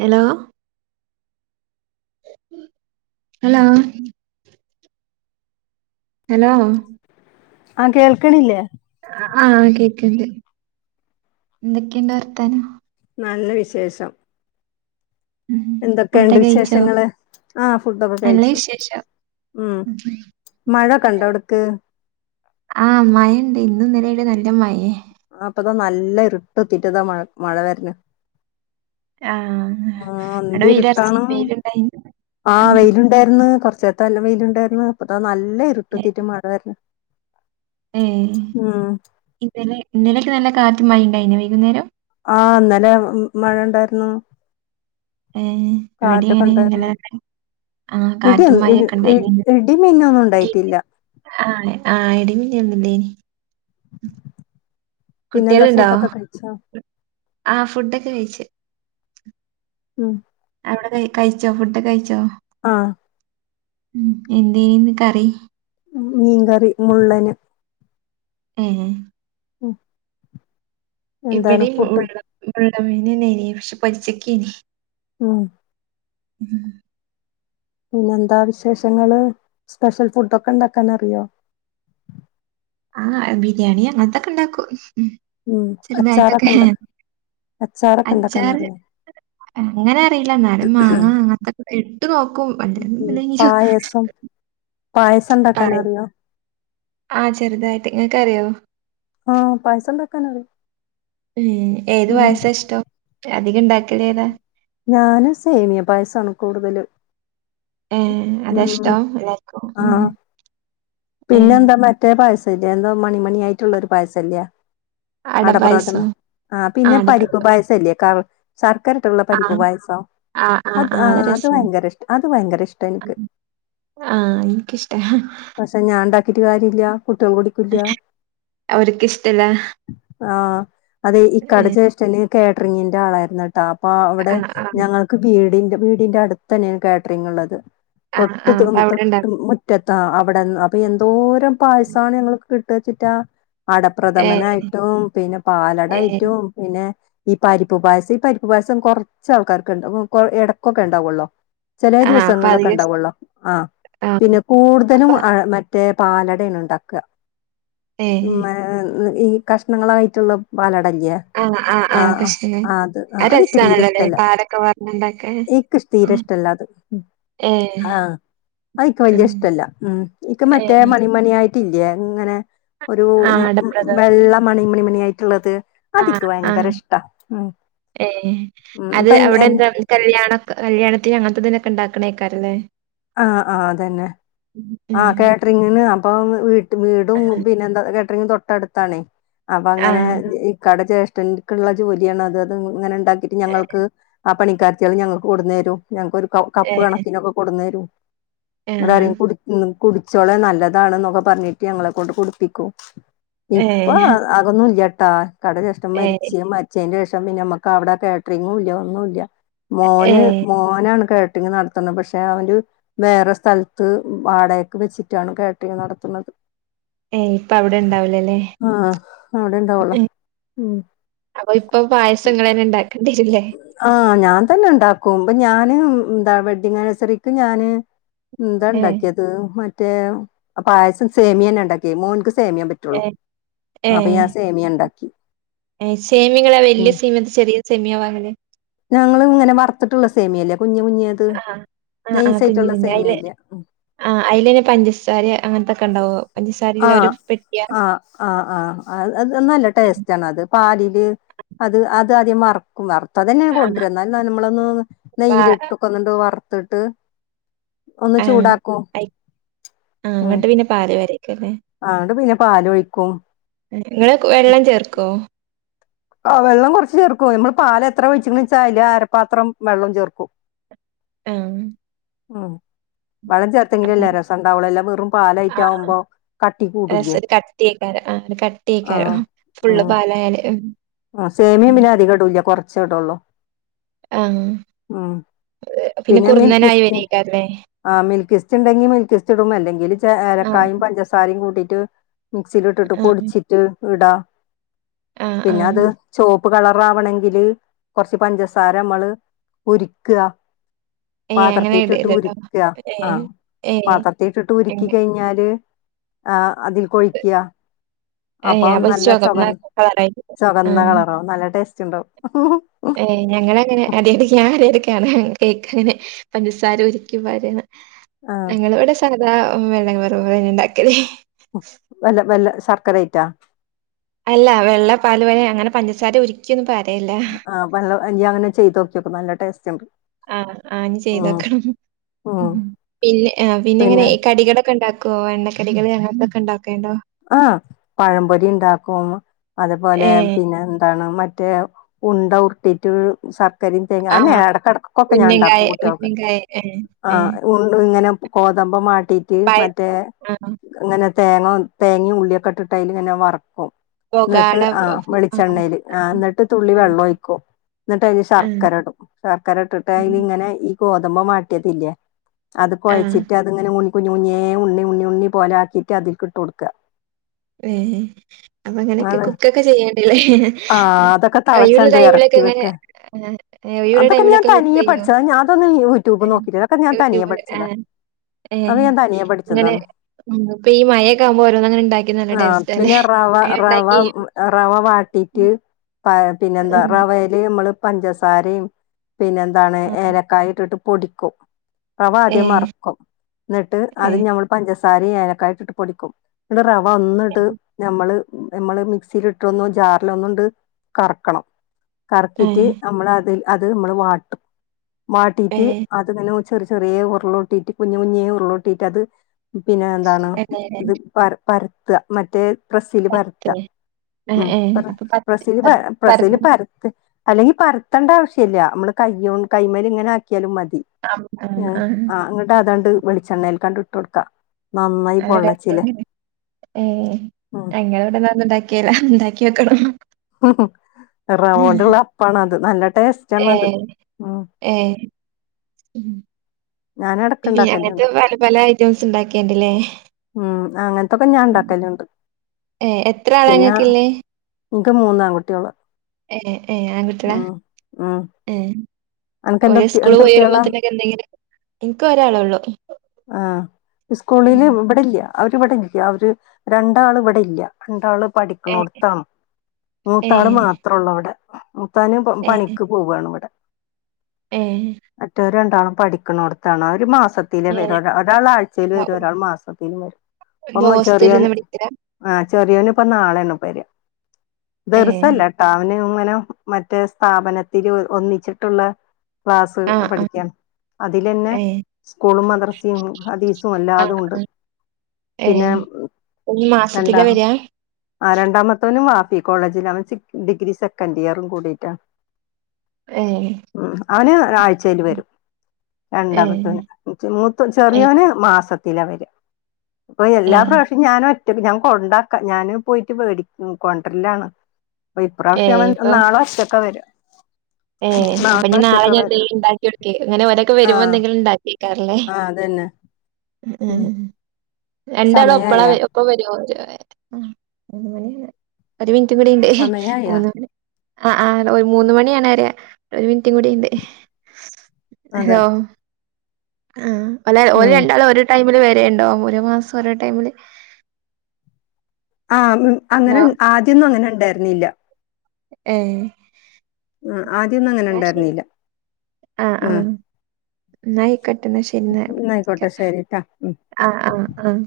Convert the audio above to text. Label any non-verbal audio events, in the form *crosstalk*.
Hello. Hello. Hello. ആഹ കേൾക്ക്ണില്ലേ. ആഹ കേക്ക്ണ്ട് എന്തൊക്കെണ്ട് വർത്താനം. നല്ല വിശേഷം ഉം എന്തൊക്കെണ്ട് ഫുഡൊക്കെ കഴിച്ചോ വിശേഷങ്ങള് ആഹ ഫുഡൊക്കെ നല്ല കഴിച്ചു വിശേഷം ഉം മഴൊകണ്ടോ അവ്ട്ക്ക് ആഹ് മയണ്ട് ഇന്നും ഇന്നലേ ആയിട്ട് നല്ല മയയേ ആഹ് ഇപ്പതാ നല്ല ഇരുട്ട് ഒത്തീട്ടതാ മഴ മഴ വരന് ആഹ് ആഹ് എടെ എന്ത് വെയിലറച്ചി ഇരുട്ടാണ് വെയിലണ്ടായിനു ആഹ് രുന്ന് കൊറച്ച് നേരത്ത എല്ലാം വെയിലുണ്ടായിരുന്നു അപ്പത നല്ല ഇരുട്ടെത്തിട്ട് മഴ വരണു ഏഹ് ഇന്നലെ ഇന്നലൊക്കെ നല്ല കാറ്റും മയീണ്ടായിന്നോ വൈകുന്നേരം ആഹ് ഇന്നലെ മഴ ഇണ്ടാരുന്നു ഏഹ് ഇവടെയാണെ ഉണ്ടായിരുന്നു ഇന്നലെ ആഹ് ഇടി കാറ്റും മഴൊക്കെ ഇണ്ടായി ഇടി മിന്നൊന്നും ഉണ്ടായിട്ടില്ല ആഹ് ആഹ് ഇടിമി *unintelligible* നി പിന്നെന്താ കുട്ടിയോളുണ്ടോ ഫുഡൊക്കെ കഴിച്ചോ ആഹ് ഫുഡൊക്കെ കഴിച്ചു ഉം അവടെ ക കഴിച്ചോ ഫുഡ് കഴിച്ചോ ആഹ് ഉം എന്തേയിന്ന് കറി? മീൻങ്കറി മുള്ളന് ഏഹ് ഉം എന്താണ് ഇവടേം ഫുഡ് മുള്ളമീനന്നെ അയിനി പക്ഷെ പൊരിച്ചിക്കിനി ഉം ഉം പിന്നെ എന്താ വിശേഷങ്ങള് സ്പെഷ്യൽ ഫുഡൊക്കെണ്ടാക്കാൻ അറിയോ ആഹ് ബിരിയാണി അങ്ങനത്തൊക്കെണ്ടാക്കും ചെറുതായിട്ടൊക്കെ അച്ചാറ് അച്ചാറൊക്കെണ്ടാക്കാനറിയോ? അങ്ങനെ അറീയീല്ല എന്നാലും മാങ്ങ അങ്ങത്തെക്കെ ഇട്ട് നോക്കും ഉം *unintelligible* പായസം പായസം ആഹ് ഇണ്ടാക്കാനറിയോ ആഹ് ചെറുതായിട്ട് ഇങ്ങക്ക് അറിയോ ആഹ് പായസം ഒണ്ടാക്കാനറിയാം ഉം ഏത് പായസാ ഇഷ്ടം അധികം ഇണ്ടാക്കലേതാ ഞാന് സേമിയ പായസാണ് കൂടുതലും ഏഹ് ഉം അതാ ഇഷ്ടം എല്ലാർക്കും ഉം ആഹ് പിന്നെ ഏഹ് എന്താ മറ്റ റ്റേ പായസവില്ലേ എന്തോ മണിമണിയായിട്ടുള്ളൊരു പായസല്ലേ അടപ്പായസോ അടപ്രഥമൻ ആഹ് പിന്നെ പരിപ്പ് പായസംല്ലേ ശർക്കാരിട്ടുള്ള പരിപ്പ് ആഹ് പായസോ അത് ആഹ് അത് ഭയങ്കര ഇഷ് അത് ഭയങ്കര ഇഷ്ടാനിക്ക് ആഹ് എനിക്കിഷ്ടാ പക്ഷെ ഞാൻണ്ടാക്കിട്ട് കാര്യല്ല കുട്ടികൾ കുടി ക്കൂല്ല അവർക്ക് ഇഷ്ടല്ല ആഹ് അതെ ഇക്കടെ ഏഹ് ജേ ഷ്ടന് കേറ്ററിങ്ങിന്റെ ആളായിരുന്നുട്ടാ അപ്പ ആഹ് ആഹ് ഞങ്ങക്ക് വീടി വീടിന്റെ അടുത്തെന്നെയാണ് കാറ്ററിംഗ് ഇള്ളത് ആഹ് തൊട്ട് ആഹ് അപ്പ അവിടെ തൊട്ട് മു റ്റത്ത അവടെന്ന് അപ്പൊ എന്തോരം ഉണ്ടാക്കും പായസാണ് ഞങ്ങക്ക് കിട്ടാച്ചിട്ടാ ഏഹ് അടപ്രഥമനായിട്ടും പിന്നെ ഏഹ് പാലടായിട്ടും പിന്നെ ഈ പരിപ്പ് പായസം ഈ പരിപ്പ് പായസം കൊറ ച്ച ആൾക്കാർക്ക് ഇണ്ടാവും എടക്കൊക്കെ ഉണ്ടാവുള്ളോ ചെലേ ആഹ് അപ്പൊ ദിവസങ്ങളിലൊക്കെ അധികം ഇഷ് ഉണ്ടാവുള്ളോ ആഹ് ആഹ് പിന്നെ അപ്പ കൂടുതലും മറ്റേ പാലടയാണ് ഇണ്ടാക്കാ ഏഹ് ഈ കഷ്ണങ്ങളായിട്ടുള്ള പാലടല്ലേ ആഹ് ആഹ് ആ ആഹ് ആ കഷ്ണ ആ അത് അതെനിക്ക് തീരെ ഇഷ്ട്ടമല്ല രസാണല്ലോല്ലേ പാലൊക്കെ പാർന്ന്ണ്ടാക്കാൻ എനിക്ക് തീരെഷ്ടല്ല അത് ഏഹ് ആഹ് അത് എനിക്ക് വലിയ ഉം ഇഷ്ടമില്ല മം എനിക്ക് മറ്റേ ഏഹ് മണി ണിമണി ആയിട്ടില്ലേ ഇങ്ങനെ ഒരു ആഹ് അടപ്രഥമൻ വെള്ള മണിമണിമണി ആയിട്ടുള്ളത് അതെനിക്ക് ആഹ് ഭയങ്കര ആഹ് ഇഷ്ട മം ഏഹ് അത് അവിടെ എന്താ കല്യാണ കല്യാണത്തിന് അങ്ങനത്തെതിനൊക്കെ ഉണ്ടാക്കണേക്കാരല്ലേ ആഹ് ആഹ് അതന്നെ ആ ഉം കാറ്ററിങ്ങിന് അപ്പം വീട്ട് ട്ട് വീടും പിന്നെ എന്താ കേട്ടറിങ്ങും തൊട്ടടുത്താണേ അപ്പൊ അങ്ങനെ ആഹ് ഇക്കാടെ ജ്യേഷ്ഠൻ നോക്കെള്ള ജോലിയാണ് അത് അത് ഇങ്ങനെ ഉണ്ടാക്കിട്ട് ഞങ്ങൾക്ക് ആ പണിക്കാരത്തികള് ഞങ്ങക്ക് കൊണ്ടെന്ന് തരും ഞങ്ങക്കൊരു കപ് കപ്പ് ഏഹ് കണക്കിനൊക്കെ കൊണ്ടുന്നു തരും ഇവിടെ ആഹ് ആരും കു ഉം കുടിച്ചോളെ നല്ലതാണെന്ന് എന്നൊക്കെ പറഞ്ഞിട്ട് ഞങ്ങളെക്കൊണ്ട് കുടിപ്പിക്കൂ ഇപ്പൊ ഏഹ് അതൊന്നും ഇല്ല ട്ടാ ഇക്കാടെ ജേഷ്ഠൻ ഏഹ് മരിച്ച് മരി ച്ചേന് ശേഷം പിന്നെ നമ്മുക്ക് അവിടെ കാറ്ററിംഗ് ഇല്ല ഒന്നുമില്ല മോന് ഏഹ് മോനാണ് കേറ്റ് റിംഗ് നടത്തുന്നു പക്ഷെ അവരു വേറെ സ്ഥലത്ത് വാടകക്ക് വെച്ചിട്ടാണ് കാറ്ററിംഗ് നടത്തണത് ഏയ് ഇപ്പൊ അവിടെ ഇണ്ടാവിലല്ലേ ആഹ് അവിടെ ഉണ്ടാവുള്ളോ ഉം അപ്പൊ ഇപ്പൊ പായസം ഇങ്ങള് അന്നെ ഉണ്ടാക്കേണ്ടി വരില്ലേ ആഹ് ഞാൻ തന്നെ ഉണ്ടാക്കും ഇപ്പൊ ഞാന് എന്താ വെഡിങ് ആന്നിവേഴ്‌സറിക്ക് ഞാന് എന്താ ഏഹ് ഉണ്ടാക്കിയത് മറ്റേ പായസം സേമിയന്നെ ഉണ്ടാക്കിയേ മോന്ക്ക് സേമിയ പറ്റ് റ്റുള്ളൂ ഏഹ് അപ്പൊ ഏഹ് ഞാൻ സേമിയ ഇണ്ടാക്കി ഏഹ് സേമിയ നിങ്ങള് വലിയ സേമിയതോ ചെറിയ സേമിയാ വാങ്ങല് ഞങ്ങള് ഇങ്ങനെ വറത്തിട്ടുള്ള സേമിയ ഇല്ലേ കുഞ്ഞ് കുഞ്ഞത് ആഹ് ആഹ് ആഹ് നൈസ് കുഞ്ഞ് ആയിട്ടുള്ള കുഞ്ഞ് സേമിയ അയില് ഇല്ലേ ആഹ് അയിലന്നെ പഞ്ചസാര അങ്ങനത്തൊക്കെ ഉണ്ടാവുവോ പഞ്ചസാര ഉള്ളൊരു പെട്ടിയാ ആഹ് ആഹ് അ അത് നല്ല ടേസ്റ്റ് ആണ് അത് പാലില് അത് അത് ആദ്യം വറ ക്കും വറത്തത് തന്നെയ ആഹ് കൊണ്ടരാ എന്നാലും നമ്മളൊന്ന് പാ നെയ്യില് ഇട്ട് ഇപ്പൊ അങ്ങട്ട് വറത്തിട്ട് ആഹ് അയി ആഹ് അങ്ങട്ട് പിന്നെ പാല് ഒഴിക്കും അല്ലെ ആഹ് അന്നിട്ട് പിന്നെ പാല് ഒഴിക്കും ഇങ്ങള് വെള്ളം ചേർക്കോ ആഹ് വെള്ളം കുറച്ച് ചേർക്കും നമ്മള് പാല് എത്ര ഒഴിച്ചെന്നു വച്ച അയില് അരപ്പാത്രം വെള്ളം ചേർക്കും എആഹ് ആഹ് വെള്ളം ചേർത്തെങ്കിലല്ലെ അപ്പം രസം ഉണ്ടാവുള്ളു അല്ല വെറും പാലായിട്ടാകുമ്പോ കട്ടി കൂടൂല്ലേ കട്ടി ആയിക്കരോ ആഹ് അങ്ങനെ കട്ടി ആയിക്കരോ ഫുള്ള് പാലായാല് ആഹ് സേമിയയും ഉം പിന്നെ അധികം ഇടുല്ല കുറച്ചേ ഇടുള്ളൂ ആഹ് ഉം പിന്നെ കുറുന്നനായി മിൽക്കിസ്റ്റ് വരേക്കാരല്ലേ? ആഹ് മിൽക്കിസ്റ്റ് ഉണ്ടെങ്കി മിൽക്കിസ്റ്റ് ഇടും അല്ലെങ്കിൽ ആഹ് ഏലക്കായും പഞ്ചസാ സാരയും കൂട്ടിയിട്ട് മിക്സില് ഇട്ടിട്ട് ആഹ് പൊടിച്ചിട്ട് ഇടാ ആ ആ പിന്നെ അത് ചുവപ്പ് കളറാവണവെങ്കില് കൊറച്ച് പഞ്ചസാര നമ്മള് ഉരുക്കാ ഏയ് അങ്ങനെ പാത്രത്തിട്ടിട്ട് ഇടരുതട്ടോ. ഉരുക്ക ഏയ് ആഹ് ഏയ് പാത്രത്തിട്ടിട്ട് അങ്ങ ഉരുക്കി കഴിഞ്ഞാല് ആഹ് അതില്ക്ക് ഒഴിക്ക ഏയ് അപ്പം അപ്പൊ നല്ല ചുവന്ന ചൊവ കളറായിരിക്കും. ആ ചൊകന്ന കളറാവും നല്ല ടേസ്റ്റ് ഉണ്ടാവും ഏയ് ഞങ്ങളങ്ങനെ *unintelligible* കേക്ക് *unintelligible* പഞ്ചസാര ഉരുക്കി വരണ്. ആ ഞങ്ങളിവിടെ സാധാ വെള്ളപ്പാലുപോലെ ഇണ്ടാക്കല് വെല്ലം വെല്ലം സർക്കരയിട്ടാ അല്ലാ വെള്ളപാലുപോലെ അങ്ങനെ പഞ്ചസാര ഉരുക്കിയൊന്നും പരയല്ല. വെള്ളം ഇനിയങ്ങനെ ചെയ്തുനോക്കിയപ്പം നല്ല ടേസ്റ്റൊണ്ട്. ആ ആ ഇനി ചെയ്തോക്കാം ഉം പിന്നെ ആ പിന്നെയെങ്ങനെ പിന്നെ ഇ കടികളൊക്കെ ഉണ്ടാ ക്കൊ എണ്ണക്കടികള് അങ്ങെൻത്തെക്കെ ഉണ്ടാക്കേൻണ്ടോ ആ പഴംപൊരി ഇണ്ടാക്കും ഏ അതെപോലെ പിന്നെയെന്താണ് മറ്റേ ഉണ്ട ഉരുട്ടീട്ട് സർ കരീം തേങ്ങ ആ ആന്നെ എടക്കെടക്കൊക്കെ ഞാൻ ഉന്നങ്കായ ഇണ്ടാക്കും കുട്ടികൾക്ക് ഉന്നങ്കായ ഏ ആ ഏ ഉണ്ട ഇങ്ങനെ. ഗോതമ്പും വാട്ടീട്ട് പായ മറ്റേ ആ ഇങ്ങനെ തേങ്ങാ തേങ്ങയും ഉള്ളിയൊക്കെയിട്ടിട്ട് അയിലിങ്ങനെ വറക്കും. എന്നിട്ട് പൊകാട ആ വെളിച്ചെണ്ണേല് ആ എന്നിട്ട് തുള്ളി വെള്ളൊഴിക്കും. എന്നിട്ട് അയില് ആ ശർക്കരയിടും ശർക്കര ഇട്ടിട്ട് അയിലിങ്ങനെ ഇ ഗോതമ്പ് വാട്ടിയതില്ലേ ആ ആ അതുകൊഴച്ചിട്ട് അതിങ്ങനെ ഉണ്ണി കുഞ്ഞ് കുഞ്ഞിയേ ഉണ്ണി ഉണ്ണി ഉണ്ണി പോലെ ആക്കിയിട്ട് അതിൽകിട്ടുകൊടുക്കുക. ഏ അപ്പൊ അങ്ങനെയൊക്കെ കുക്കൊക്കെ ചെയ്യാണ്ടല്ലേ. ആഹ് അതൊക്കെ ഒഴിവൊള്ള തളച്ചണ്ട് ഇറക്കി ടൈമിലൊക്കെയിങ്ങനെ വെക്ക ഒഴിവൊള്ള അതൊക്കെ ഞാൻ ടൈമിലൊക്കെ കുക്ക് തനിയെ ചെയ്യോ. പഠിച്ചതാ ഞാൻ അതൊന്നും യൂട്യൂബ് ഏ നോക്കിയില്ല അതൊക്കെ ഞാൻ തനിയെ യൂട്യൂബില് പഠിച്ചതാ ആൻ ഏ അതൊക്കെ ഞാൻ തനിയെ ഇങ്ങനെ പഠിച്ചതാണ് ഉം ഇപ്പ ഈ മഴയൊക്കെ ആവുമ്പോ ഓരോന്നങ്ങനെ ഇണ്ടാക്കി നല്ല ആഹ് ടേസ്റ്റാല്ലേ പിന്നെ റവ അങ്ങനെ റവ ഇണ്ടാക്കി. റവ വാട്ടിയിട്ട് പ പിന്നെന്താ ഉം, റവേല് നമ്മള് പഞ്ചസാരയും. പിന്നെന്താണ് ആ, ഏലക്കായിട്ടിട്ട് പൊടിക്കും. റവ ഏ ആദ്യം വറക്കും എന്നിട്ട് ഏ അത് ഞമ്മള് പഞ്ചസാരയും ഏലക്കായിട്ടിട്ട് പൊടിക്കും. എന്നിട്ട് റവ ഏ ഒന്നിട്ട്. ഞമ്മള് നമ്മള് മിക്സിലിട്ടൊന്ന് ജാറിലൊന്നോണ്ട് കറക്കണം. ഏ കറക്കീട്ട് നമ്മളതിൽ അത് നമ്മള് വാട്ടും ഏ ഏ വാട്ടിയിട്ട് അതി ങ്ങനെ ചെറിയ ചെറിയ ഉരുളോട്ടിട്ട് കുഞ്ഞ് കുഞ്ഞേ ഉരുളോട്ടിട്ട് അത് പിന്നെ എന്താണ്. ഇത് പര പരത്തുക മറ്റേ പ്രസ്സില് പരത്ത പത്ത്, ഏ, ഉം ഏ, പ്ര അപ്പൊ പത്ത് പ്രസ്സില് പര പത്ത് പറഞ്ഞു പ്രസ്സില് പരത്ത്. അല്ലെങ്കി പരത്തണ്ട ആവശ്യല്ലാ നമ്മള് കൈയ്യോണ്ട് കൈമേലിങ്ങനെ ആക്കിയാലും മതി. ആ ആ ങ്ങാ ആ എന്നിട്ട് അതാണ്ട് വെളിച്ചെണ്ണേലെകാണ്ട് ഇട്ടുകൊടുക്കാം നന്നായി നല്ല പൊള്ള ഏ ഉം ഞങ്ങളവിടെഅതൊന്നും ഉണ്ടാക്കിയേല്ലാ ഉണ്ടാക്കിയോക്കണം. റൗണ്ടൊള്ള അപ്പാണത് നല്ല ടേസ്റ്റ് ഏ ഏ ഞാൻ എടക്ക് പിന്നെ അങ്ങനത്തെ ഇണ്ടാക്കല്ണ്ട് പല പല ഐറ്റംസ് ഉണ്ടാക്കിയേണ്ടല്ലേ. ഉം അങ്ങനെത്തൊക്കെ ഞാൻ ഉണ്ടാക്കലൊണ്ട്. ഏ എത്രയാളാ നിങ്ങക്കിള്ളേ നിക്ക് മൂന്നാൺകുട്ടികള്. ഏ ഏ ആൺകുട്ടിയളാ ഉം ഏ അനക്ക് എന്ത് ഓര് കുട്ടി എന്ത് സ്കൂള്പോയി കുട്ട്യോളാ വരുമ്പോത്തെനൊക്കെ എന്തെങ്കിലും എന്ക്ക് ഒരാളെയൊള്ളു. ആ സ്കൂളില് ഇവിടെയില്ലൃ അവര് ഇവിടെയില്ലൃ അവര് രണ്ടാള് ഇവിടെയില്ലാ. രണ്ടാള് ഏ പഠിക്കണോടത്താണ് ഏ മൂത്താള് മാത്രോ ഒള്ളൂ അവിടെ. മൂത്താന് പ ഏ പണിക്കു പോവാണ് ഇവിടെ. ഏ മറ്റോര് രണ്ടാളും പഠിക്കണോടത്താണ് അവര് മാസത്തിലെ ഏ വരൂ. ഒരാള് ആഴ്ചല് വരും ഒരാള് മാസത്തിലും വരും ഇപ്പ ചെറിയോന്. ഹോസ്റ്റലിൽന്ന് പഠിക്കലാ ആഹ് ചെറിയോനിപ്പൊനാളെണ് വര ഏ ദെർസല്ലെ. അവന് ഇങ്ങനെ മറ്റേ സ്ഥാപനത്തില് ഒന്നിച്ചിട്ടുള്ള. ക്ലാസ് ആ ആ പഠിക്കാൻ അതിലന്നെ ഏ സ്കൂളും മദർ. ഉ അദീസും ആ അല്ലാതും ഉണ്ട് ആ ഏ പിന്നെ ഈ എന്താ മാസത്തിലാ വരാ ആ രണ്ടാമത്തവനും വാഫി കോളേജിൽ അവൻ ഡിഗ്രി സെക്കൻഡ്യറും കൂടിട്ടാണ്. ഏ ഉ അവന് ഒരു ആഴ്ചയില് വരും ഏ രണ്ടാമത്തോന്. മൂത്ത ഏ ചെറിയോന് മാസത്തില വര അപ്പൊ ഏ എല്ലാ പ്ര. പക്ഷ ഞാനും ഒറ്റക്ക് ഞാൻ കൊണ്ടാക്കാം ഞാന് പോയിട്ട് കൊണ്ടരലാണ്. ഏ ഇപ്രാവശ്യ അവൻ നാളൊറ്റക്ക വര. ഏ ഹ അപ്പൊ ഇനി നാളെഞാന്തങ്കിലക്ക ഉണ്ടാക്കിവെക്കെ അങ്ങനെ ഒരൊക്കെ വരുമ്പോ ആഹ് എന്തങ്കിലും ഉണ്ടാക്കേ. ക്കറല്ലേ ആഹ് അതന്നെ ഉ. ഉം സമയായ രണ്ടാളൊപ്പളാ ഒപ്പം വരോ ഒരു മിൻറ്റും കൂടിണ്ട് സമയായ മൂന്ന് മണി ആഹ്ആഹ് മൂന്ന് മണിയാണെരെ. ഒരു മിൻറ്റും കൂടീണ്ട് അതെ ഹോഹ്. ആഹ് അല്ല ഓല് ഉം രണ്ടാളും ഒരു ടൈമില് വരേണ്ടാവുലേ ഒരേ മാസം ഒരേ ടൈമില്. ആഹ അങ്ങനെ ഹലോ ആദ്യൊന്നും അങ്ങനെ ണ്ടായ്ര്ന്നീല്ല ഏഹ്. ആദ്യൊന്നും അങ്ങനെ ന്നാ ശരി ഉണ്ടായിരുന്നില്ല ആഹ് ഉം ആഹ് ന്നാഅയ് കോട്ടെന്നാ ശെരി ന്നായിക്കോട്ടെ ന്നാക്കാം ശരിട്ടാ ഉം ആഹ് ആഹ്.